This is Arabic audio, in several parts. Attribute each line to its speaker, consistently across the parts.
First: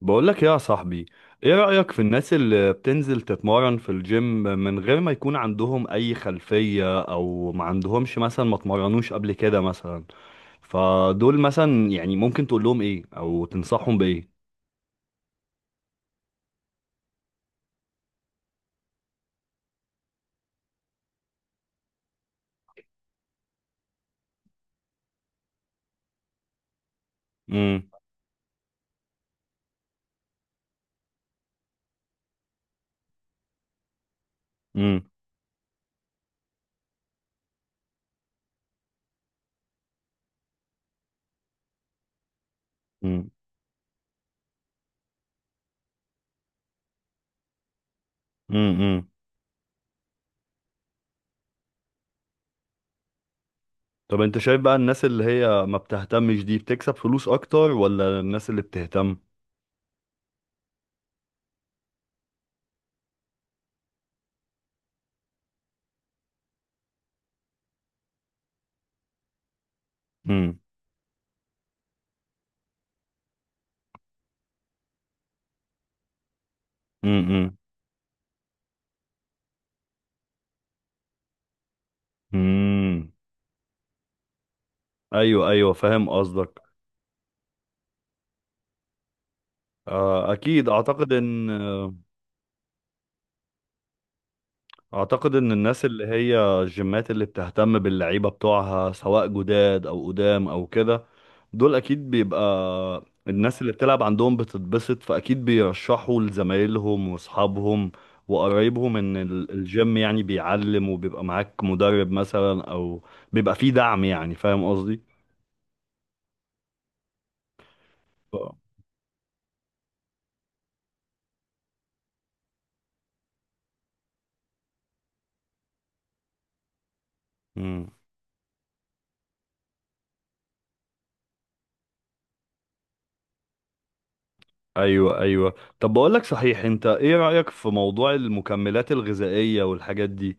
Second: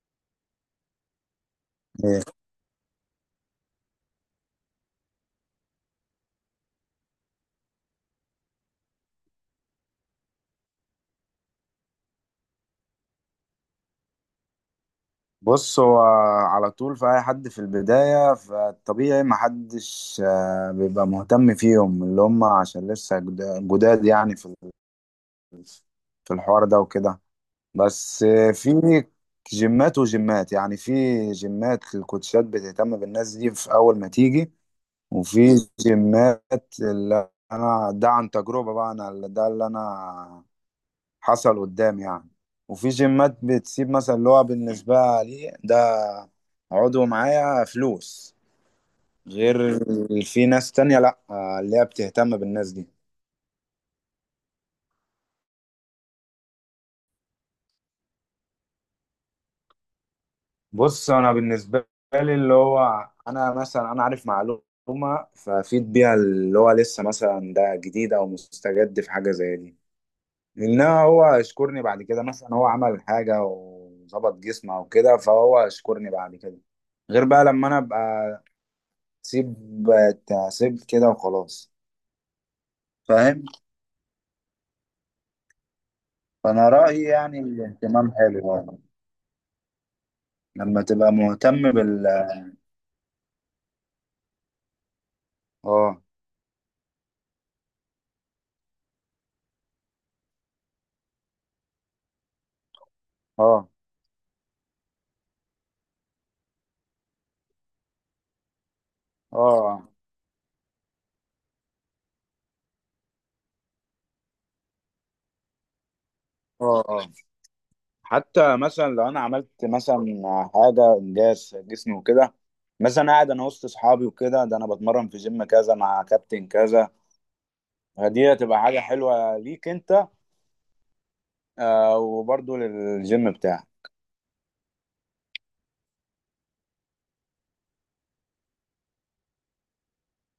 Speaker 1: بقولك يا صاحبي، ايه رأيك في
Speaker 2: إيه.
Speaker 1: الناس اللي بتنزل تتمرن في الجيم من غير ما يكون عندهم اي خلفية او ما عندهمش مثلا ما اتمرنوش قبل كده مثلا؟ فدول مثلا يعني ممكن تقول لهم ايه او تنصحهم بايه؟
Speaker 2: بص هو على طول في اي حد في البداية فالطبيعي ما حدش بيبقى مهتم فيهم اللي هم عشان لسه جداد يعني ال- في الحوار ده وكده.
Speaker 1: امم.
Speaker 2: بس في جيمات وجيمات يعني في جيمات الكوتشات بتهتم بالناس دي في اول ما تيجي.
Speaker 1: امم.
Speaker 2: وفي جيمات اللي انا ده عن تجربة بقى، انا ده اللي انا حصل قدام يعني. وفي
Speaker 1: امم.
Speaker 2: جيمات بتسيب مثلا اللي هو بالنسبة لي ده عضو معايا فلوس،
Speaker 1: امم.
Speaker 2: غير في ناس تانية لأ، اللي هي بتهتم بالناس دي.
Speaker 1: طب انت شايف بقى الناس اللي هي ما بتهتمش دي بتكسب فلوس اكتر ولا الناس اللي بتهتم؟
Speaker 2: بص، أنا بالنسبة لي اللي هو أنا مثلا أنا عارف معلومة فأفيد بيها اللي هو لسه مثلا ده جديد أو مستجد في حاجة زي دي.
Speaker 1: امم.
Speaker 2: إنما هو يشكرني بعد كده، مثلا هو عمل حاجة وظبط جسمه أو كده فهو يشكرني بعد كده، غير بقى
Speaker 1: امم.
Speaker 2: لما أنا أبقى سيب تعسيب كده وخلاص.
Speaker 1: امم.
Speaker 2: فاهم.
Speaker 1: ايوه، ايوه، فاهم قصدك.
Speaker 2: فانا رأيي يعني الاهتمام حلو يعني.
Speaker 1: آه، اكيد،
Speaker 2: لما
Speaker 1: اعتقد
Speaker 2: تبقى
Speaker 1: ان
Speaker 2: مهتم
Speaker 1: اعتقد ان الناس
Speaker 2: اه.
Speaker 1: اللي هي الجيمات اللي بتهتم باللعيبه بتوعها سواء جداد او قدام او كده، دول اكيد بيبقى الناس
Speaker 2: اه.
Speaker 1: اللي بتلعب عندهم بتتبسط، فاكيد بيرشحوا لزمايلهم واصحابهم وقرايبهم ان
Speaker 2: اه.
Speaker 1: الجيم يعني بيعلم وبيبقى معاك مدرب مثلا او بيبقى فيه دعم يعني، فاهم قصدي؟
Speaker 2: اه. اه.
Speaker 1: ف-
Speaker 2: حتى مثلا لو انا عملت مثلا حاجة انجاز في جسمي وكده، مثلا قاعد انا وسط اصحابي وكده، ده انا بتمرن في جيم كذا مع كابتن كذا،
Speaker 1: مم.
Speaker 2: فدي هتبقى حاجة حلوة ليك انت، وبرضه للجيم بتاعك.
Speaker 1: ايوه، ايوه. طب بقول لك صحيح، انت ايه رايك في موضوع المكملات الغذائيه والحاجات دي؟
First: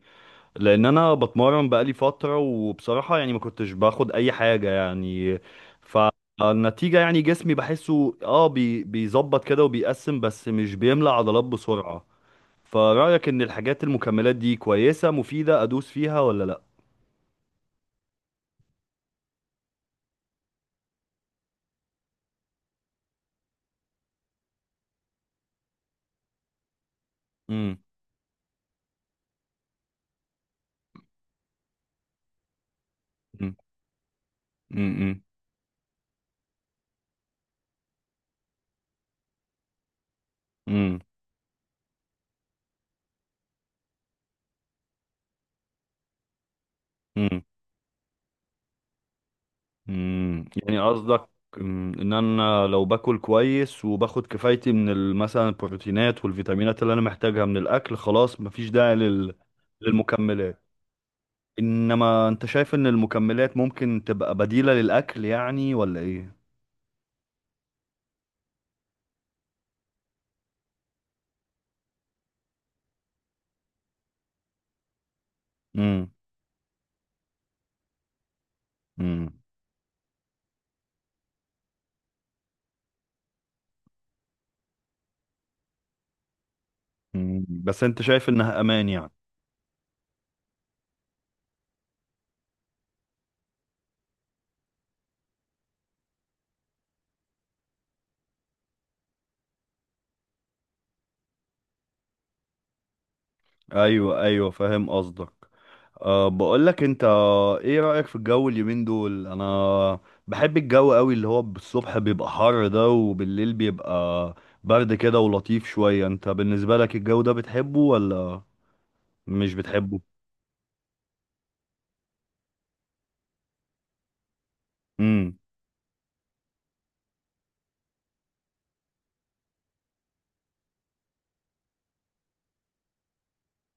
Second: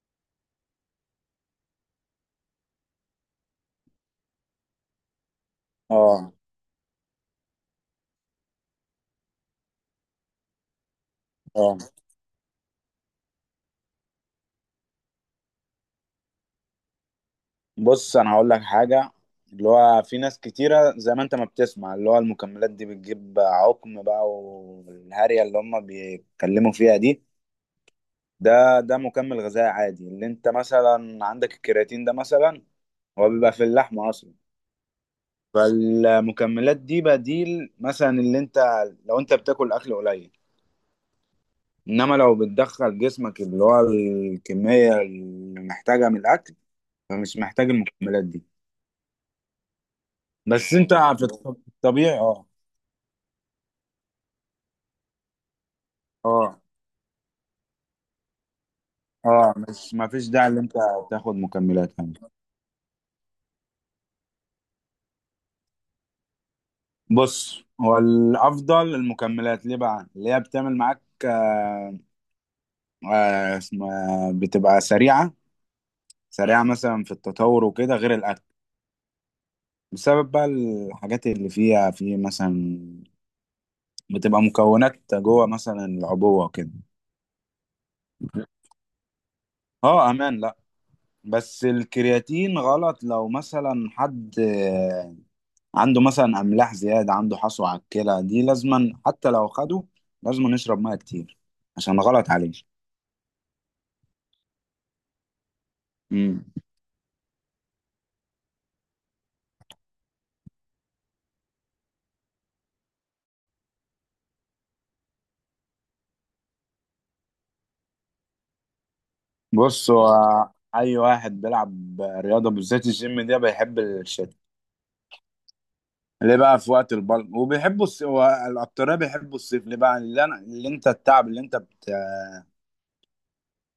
Speaker 1: لان انا بتمرن بقالي فتره وبصراحه يعني ما كنتش باخد اي حاجه يعني.
Speaker 2: اه،
Speaker 1: فالنتيجه يعني جسمي بحسه، اه بي بيظبط كده وبيقسم بس مش بيملى عضلات
Speaker 2: اه.
Speaker 1: بسرعه. فرايك ان الحاجات المكملات دي كويسه مفيده، ادوس فيها ولا لا؟
Speaker 2: بص انا هقول لك حاجه، اللي هو في ناس كتيره زي ما انت ما بتسمع اللي هو المكملات دي بتجيب عقم بقى، والهارية اللي هم بيتكلموا فيها دي.
Speaker 1: امم.
Speaker 2: ده مكمل غذائي عادي. اللي انت مثلا عندك الكرياتين ده مثلا، هو بيبقى في اللحمه اصلا.
Speaker 1: امم.
Speaker 2: فالمكملات دي بديل مثلا، اللي انت لو انت بتاكل اكل قليل.
Speaker 1: امم.
Speaker 2: انما لو بتدخل جسمك اللي هو الكميه اللي محتاجها من الاكل فمش محتاج المكملات دي. بس
Speaker 1: يعني
Speaker 2: انت في
Speaker 1: قصدك، ان
Speaker 2: الطبيعي. اه،
Speaker 1: انا لو باكل كويس وباخد كفايتي من مثلا البروتينات
Speaker 2: اه،
Speaker 1: والفيتامينات اللي انا محتاجها من الاكل، خلاص مفيش داعي
Speaker 2: اه. مش ما فيش داعي ان
Speaker 1: للمكملات.
Speaker 2: انت تاخد مكملات يعني.
Speaker 1: انما انت شايف ان المكملات ممكن تبقى بديلة للاكل يعني ولا ايه؟
Speaker 2: بص، هو الافضل المكملات ليه بقى اللي هي بتعمل معاك، اسمها بتبقى سريعه،
Speaker 1: امم.
Speaker 2: سريعه مثلا في التطور وكده غير الاكل،
Speaker 1: امم.
Speaker 2: بسبب بقى الحاجات اللي فيها في مثلا، بتبقى مكونات جوه مثلا العبوه وكده.
Speaker 1: أمم. بس انت شايف انها امان يعني؟
Speaker 2: اه، امان. لا، بس الكرياتين غلط لو مثلا حد عنده مثلا املاح زياده، عنده حصوه على الكلى، دي لازما حتى لو خده لازما نشرب ميه كتير عشان غلط عليه.
Speaker 1: ايوه، ايوه، فاهم قصدك.
Speaker 2: امم.
Speaker 1: بقول لك انت، ايه رأيك في الجو اليومين دول؟ انا بحب الجو قوي، اللي هو بالصبح بيبقى حر ده وبالليل بيبقى برد كده ولطيف شوية. انت بالنسبة لك الجو ده بتحبه ولا مش
Speaker 2: بص،
Speaker 1: بتحبه؟
Speaker 2: هو اي واحد بيلعب رياضه بالذات الجيم ده بيحب الشتاء.
Speaker 1: امم.
Speaker 2: ليه بقى؟ في وقت البلد وبيحبوا الاكتريه بيحبوا الصيف، ليه بقى؟ اللي انت التعب اللي انت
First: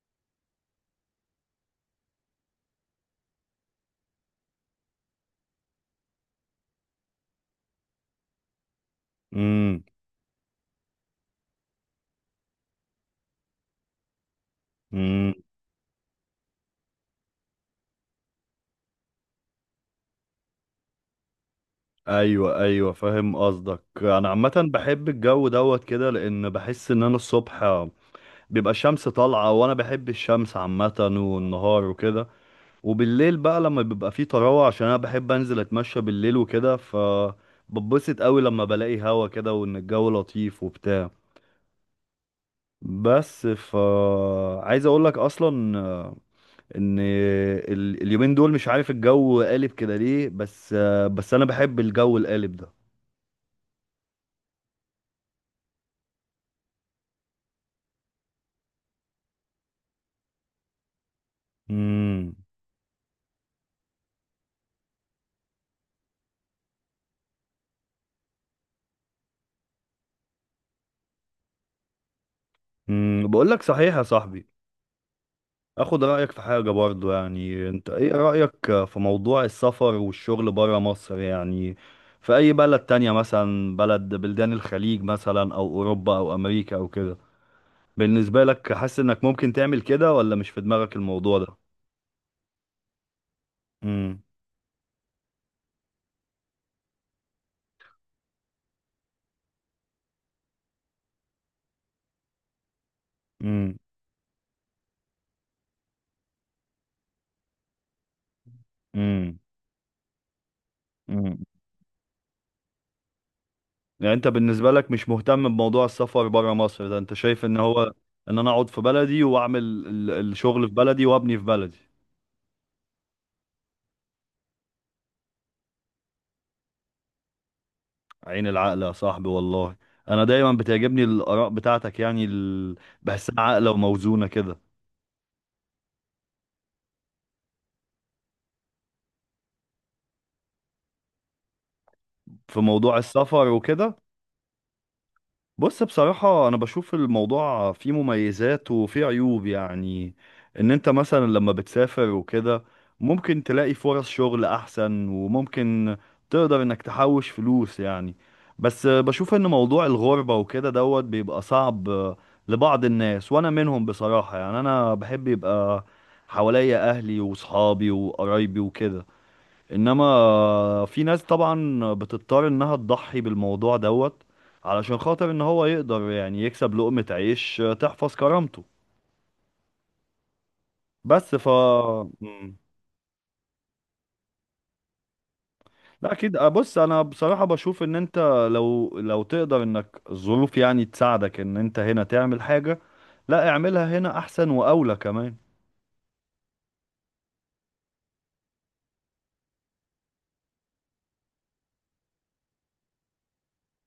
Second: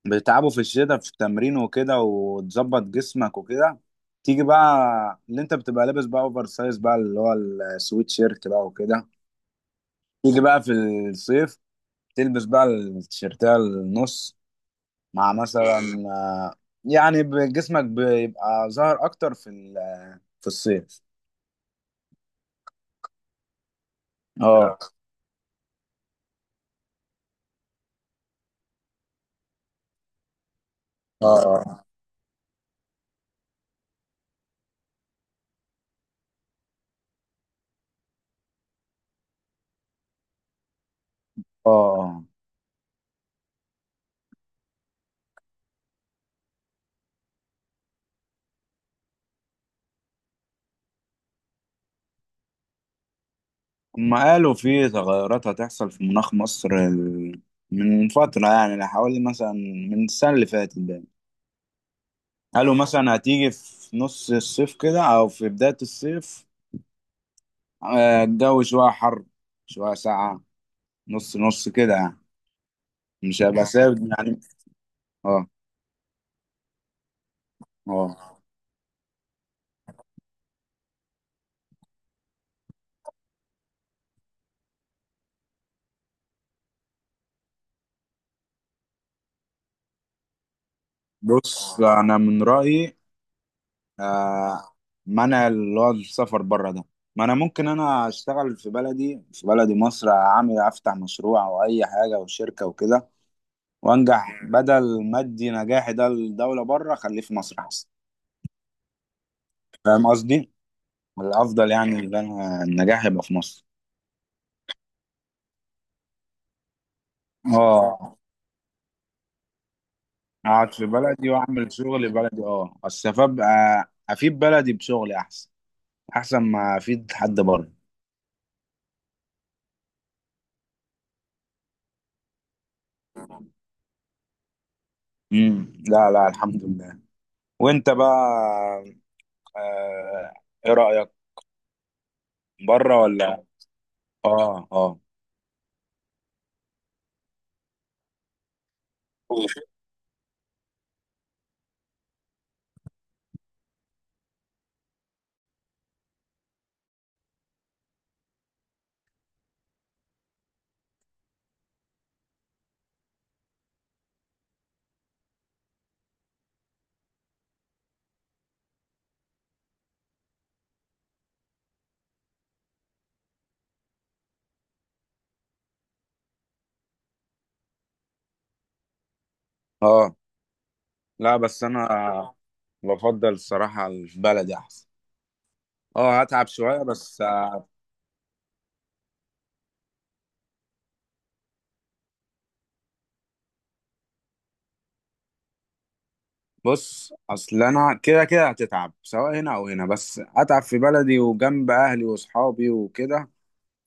Speaker 2: بتتعبه في الشتاء في التمرين وكده، وتظبط جسمك وكده، تيجي بقى اللي انت بتبقى لابس بقى اوفر سايز بقى، اللي هو السويت شيرت بقى وكده،
Speaker 1: امم.
Speaker 2: تيجي بقى في الصيف تلبس بقى التيشيرتات النص، مع مثلا آه، يعني جسمك بيبقى ظاهر اكتر في الصيف.
Speaker 1: ايوه، ايوه، فاهم قصدك. انا عامه
Speaker 2: اه،
Speaker 1: بحب الجو دوت كده، لان بحس ان انا الصبح بيبقى الشمس طالعه، وانا بحب الشمس عامه والنهار
Speaker 2: اه،
Speaker 1: وكده. وبالليل بقى لما بيبقى فيه طراوه، عشان انا بحب انزل اتمشى بالليل وكده، ببسط قوي لما بلاقي هوا كده وان الجو لطيف وبتاع.
Speaker 2: اه.
Speaker 1: بس عايز اقول لك اصلا، ان اليومين دول مش عارف الجو قالب كده ليه. بس بس انا بحب الجو القالب ده.
Speaker 2: هما قالوا في تغيرات هتحصل في مناخ مصر من فترة، يعني حوالي مثلا من السنة اللي فاتت بقى.
Speaker 1: امم.
Speaker 2: قالوا مثلا هتيجي في نص الصيف كده أو في بداية الصيف، الجو شوية حر، شوية ساقعة، نص نص كده يعني.
Speaker 1: امم.
Speaker 2: مش
Speaker 1: بقول لك
Speaker 2: هيبقى
Speaker 1: صحيح
Speaker 2: ثابت
Speaker 1: يا
Speaker 2: يعني.
Speaker 1: صاحبي،
Speaker 2: اه،
Speaker 1: اخد رأيك في حاجة برضو يعني. انت ايه
Speaker 2: اه.
Speaker 1: رأيك في موضوع السفر والشغل برا مصر يعني، في اي بلد تانية، مثلا بلدان الخليج مثلا او اوروبا او امريكا او كده؟ بالنسبة لك حاسس انك ممكن تعمل كده ولا مش في دماغك الموضوع ده؟
Speaker 2: بص، انا من رايي
Speaker 1: امم.
Speaker 2: آه منع اللي هو السفر بره ده. ما انا ممكن انا اشتغل في بلدي، في بلدي مصر، اعمل افتح مشروع او اي حاجه او شركه وكده
Speaker 1: امم.
Speaker 2: وانجح، بدل ما ادي نجاحي ده للدوله بره، خليه في مصر احسن.
Speaker 1: امم.
Speaker 2: فاهم قصدي.
Speaker 1: امم
Speaker 2: الافضل يعني ان انا النجاح يبقى في مصر.
Speaker 1: يعني انت بالنسبة لك مش مهتم بموضوع السفر برا مصر ده، انت شايف ان هو
Speaker 2: اه،
Speaker 1: ان انا اقعد في بلدي واعمل الشغل
Speaker 2: اقعد
Speaker 1: في
Speaker 2: في
Speaker 1: بلدي
Speaker 2: بلدي
Speaker 1: وابني في
Speaker 2: واعمل
Speaker 1: بلدي؟
Speaker 2: شغل بلدي، اه اصل ابقى افيد بلدي بشغلي احسن، احسن ما افيد حد بره.
Speaker 1: عين العقل يا صاحبي والله. انا دايما بتعجبني الاراء بتاعتك، يعني بحسها عاقله وموزونه كده.
Speaker 2: لا، لا، الحمد لله. وانت بقى، آه ايه رأيك؟
Speaker 1: في
Speaker 2: بره
Speaker 1: موضوع
Speaker 2: ولا؟
Speaker 1: السفر وكده.
Speaker 2: اه، اه،
Speaker 1: بص، بصراحة أنا بشوف الموضوع فيه مميزات وفيه عيوب يعني. إن أنت مثلا لما بتسافر وكده ممكن تلاقي فرص شغل أحسن، وممكن تقدر إنك تحوش فلوس يعني. بس بشوف إن موضوع الغربة وكده دوت بيبقى صعب لبعض الناس، وأنا منهم بصراحة يعني. أنا بحب يبقى حواليا أهلي وصحابي وقرايبي وكده. انما في ناس طبعا بتضطر انها تضحي بالموضوع دوت، علشان خاطر ان هو يقدر يعني يكسب لقمة عيش تحفظ كرامته.
Speaker 2: اه.
Speaker 1: بس
Speaker 2: لا، بس انا
Speaker 1: مم.
Speaker 2: بفضل الصراحة البلدي احسن.
Speaker 1: لا،
Speaker 2: اه،
Speaker 1: اكيد.
Speaker 2: هتعب
Speaker 1: آه، بص،
Speaker 2: شوية
Speaker 1: انا
Speaker 2: بس،
Speaker 1: بصراحة بشوف ان انت لو تقدر، انك الظروف يعني تساعدك ان انت هنا تعمل حاجة، لا، اعملها هنا احسن واولى كمان.
Speaker 2: بص، اصل انا كده كده هتتعب سواء هنا او هنا، بس اتعب في بلدي وجنب اهلي واصحابي وكده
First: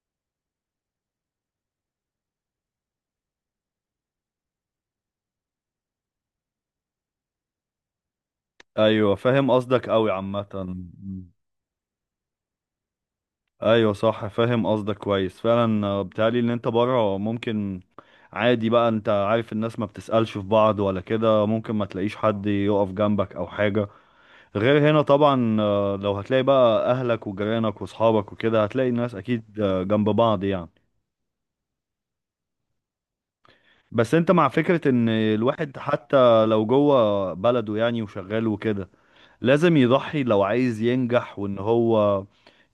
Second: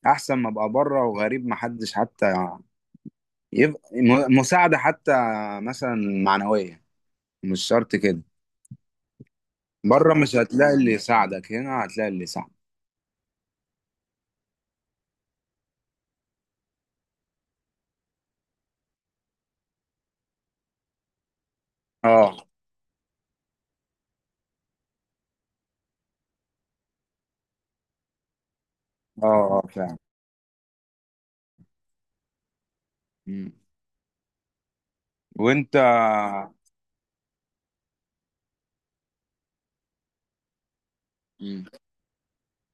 Speaker 2: احسن ما ابقى بره وغريب، محدش حتى يبقى مساعدة، حتى مثلا معنوية، مش شرط كده.
Speaker 1: ايوه، فاهم قصدك قوي
Speaker 2: بره مش
Speaker 1: عامة.
Speaker 2: هتلاقي اللي يساعدك، هنا هتلاقي اللي يساعدك.
Speaker 1: ايوه، صح، فاهم قصدك كويس فعلا. بيتهيألي ان انت بره ممكن عادي بقى، انت عارف الناس ما بتسألش في بعض ولا كده، ممكن ما تلاقيش
Speaker 2: اه،
Speaker 1: حد يقف جنبك او حاجة. غير هنا طبعا، لو هتلاقي بقى اهلك وجيرانك واصحابك وكده، هتلاقي الناس
Speaker 2: اه،
Speaker 1: اكيد،
Speaker 2: اه فعلا.
Speaker 1: جنب بعض يعني.
Speaker 2: مم.
Speaker 1: بس انت مع فكرة ان
Speaker 2: وانت.
Speaker 1: الواحد حتى لو جوه بلده يعني وشغال وكده لازم يضحي لو عايز ينجح، وان
Speaker 2: مم.
Speaker 1: هو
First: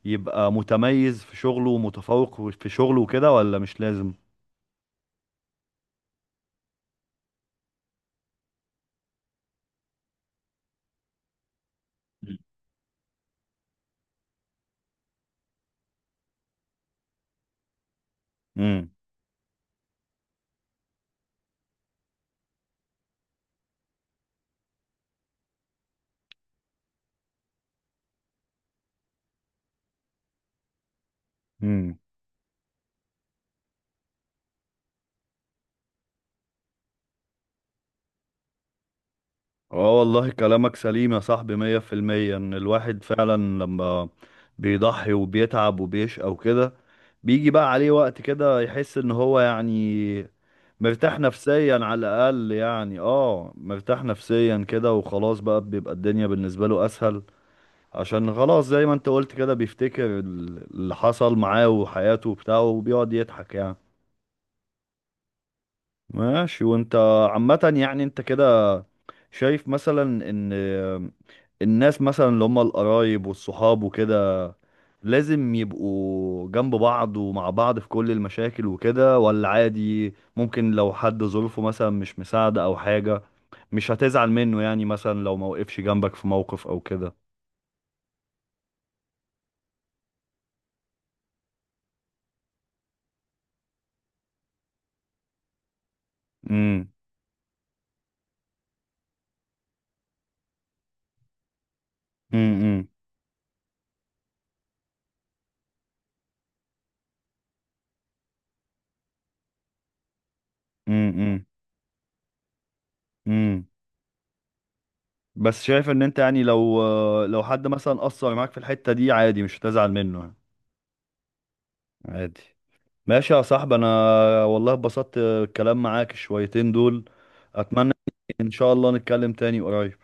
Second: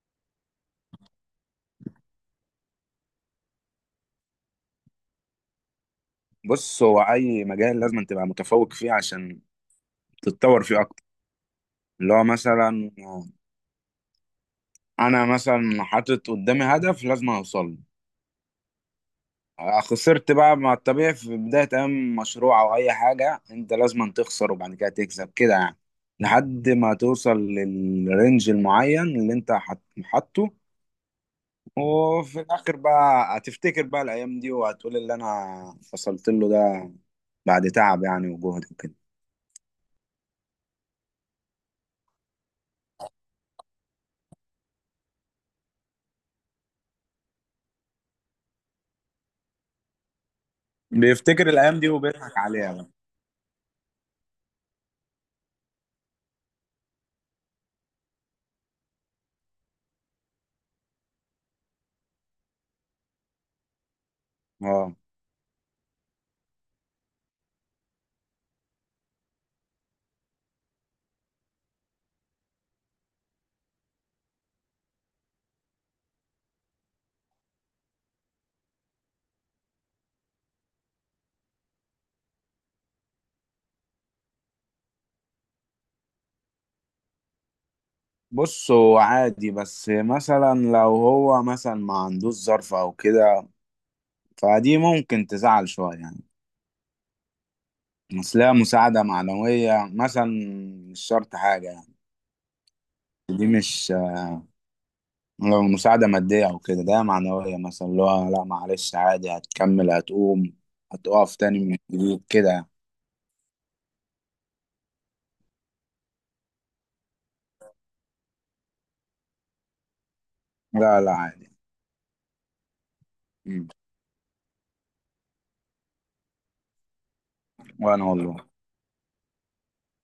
Speaker 1: يبقى متميز في شغله ومتفوق في شغله وكده، ولا مش لازم؟
Speaker 2: بص هو اي مجال لازم تبقى متفوق فيه عشان تتطور فيه اكتر. اللي هو مثلا انا مثلا حاطط قدامي هدف لازم اوصل له.
Speaker 1: امم.
Speaker 2: خسرت بقى، مع الطبيعي في بداية اي مشروع او اي حاجة انت لازم تخسر، وبعد كده تكسب كده يعني، لحد ما توصل للرينج المعين اللي انت حاطه.
Speaker 1: امم.
Speaker 2: وفي الاخر بقى هتفتكر بقى الايام دي وهتقول اللي انا وصلت له ده بعد تعب يعني وجهد وكده.
Speaker 1: اه، والله كلامك سليم يا صاحبي، 100%. ان الواحد فعلا لما بيضحي وبيتعب وبيشقى وكده، بيجي بقى عليه وقت كده يحس ان هو يعني مرتاح
Speaker 2: بيفتكر
Speaker 1: نفسيا
Speaker 2: الأيام دي
Speaker 1: على
Speaker 2: وبيضحك
Speaker 1: الاقل،
Speaker 2: عليها بقى.
Speaker 1: يعني مرتاح نفسيا كده وخلاص بقى، بيبقى الدنيا بالنسبة له اسهل. عشان خلاص زي ما انت قلت كده، بيفتكر اللي حصل معاه وحياته وبتاعه وبيقعد يضحك يعني.
Speaker 2: اه.
Speaker 1: ماشي. وانت عامة يعني، انت كده شايف مثلا ان الناس مثلا اللي هم القرايب والصحاب وكده لازم يبقوا جنب بعض ومع بعض في كل المشاكل وكده، ولا عادي؟ ممكن لو حد ظروفه مثلا مش مساعدة او حاجة، مش هتزعل منه يعني؟ مثلا لو ما وقفش جنبك في موقف او كده.
Speaker 2: بص، هو عادي، بس مثلا لو هو مثلا ما عندوش ظرف أو كده فدي ممكن تزعل شوية يعني.
Speaker 1: امم.
Speaker 2: أصلها مساعدة معنوية مثلا، مش شرط حاجة يعني.
Speaker 1: امم.
Speaker 2: دي مش لو مساعدة مادية أو كده، ده معنوية مثلا، اللي هو لا معلش، عادي، هتكمل، هتقوم، هتقف
Speaker 1: امم.
Speaker 2: تاني من جديد كده يعني.
Speaker 1: امم بس شايف ان انت يعني لو حد مثلا قصر معاك في الحتة دي عادي مش هتزعل منه يعني.
Speaker 2: لا، لا، عادي.
Speaker 1: عادي. ماشي يا
Speaker 2: مم.
Speaker 1: صاحبي. انا والله اتبسطت الكلام معاك شويتين دول. اتمنى
Speaker 2: وأنا والله.
Speaker 1: ان شاء الله نتكلم تاني قريب.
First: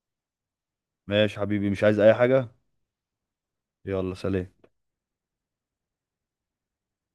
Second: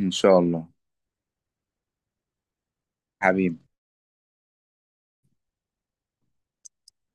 Speaker 2: إن شاء الله.
Speaker 1: ماشي حبيبي، مش عايز اي حاجة.
Speaker 2: حبيبي.
Speaker 1: يلا سلام.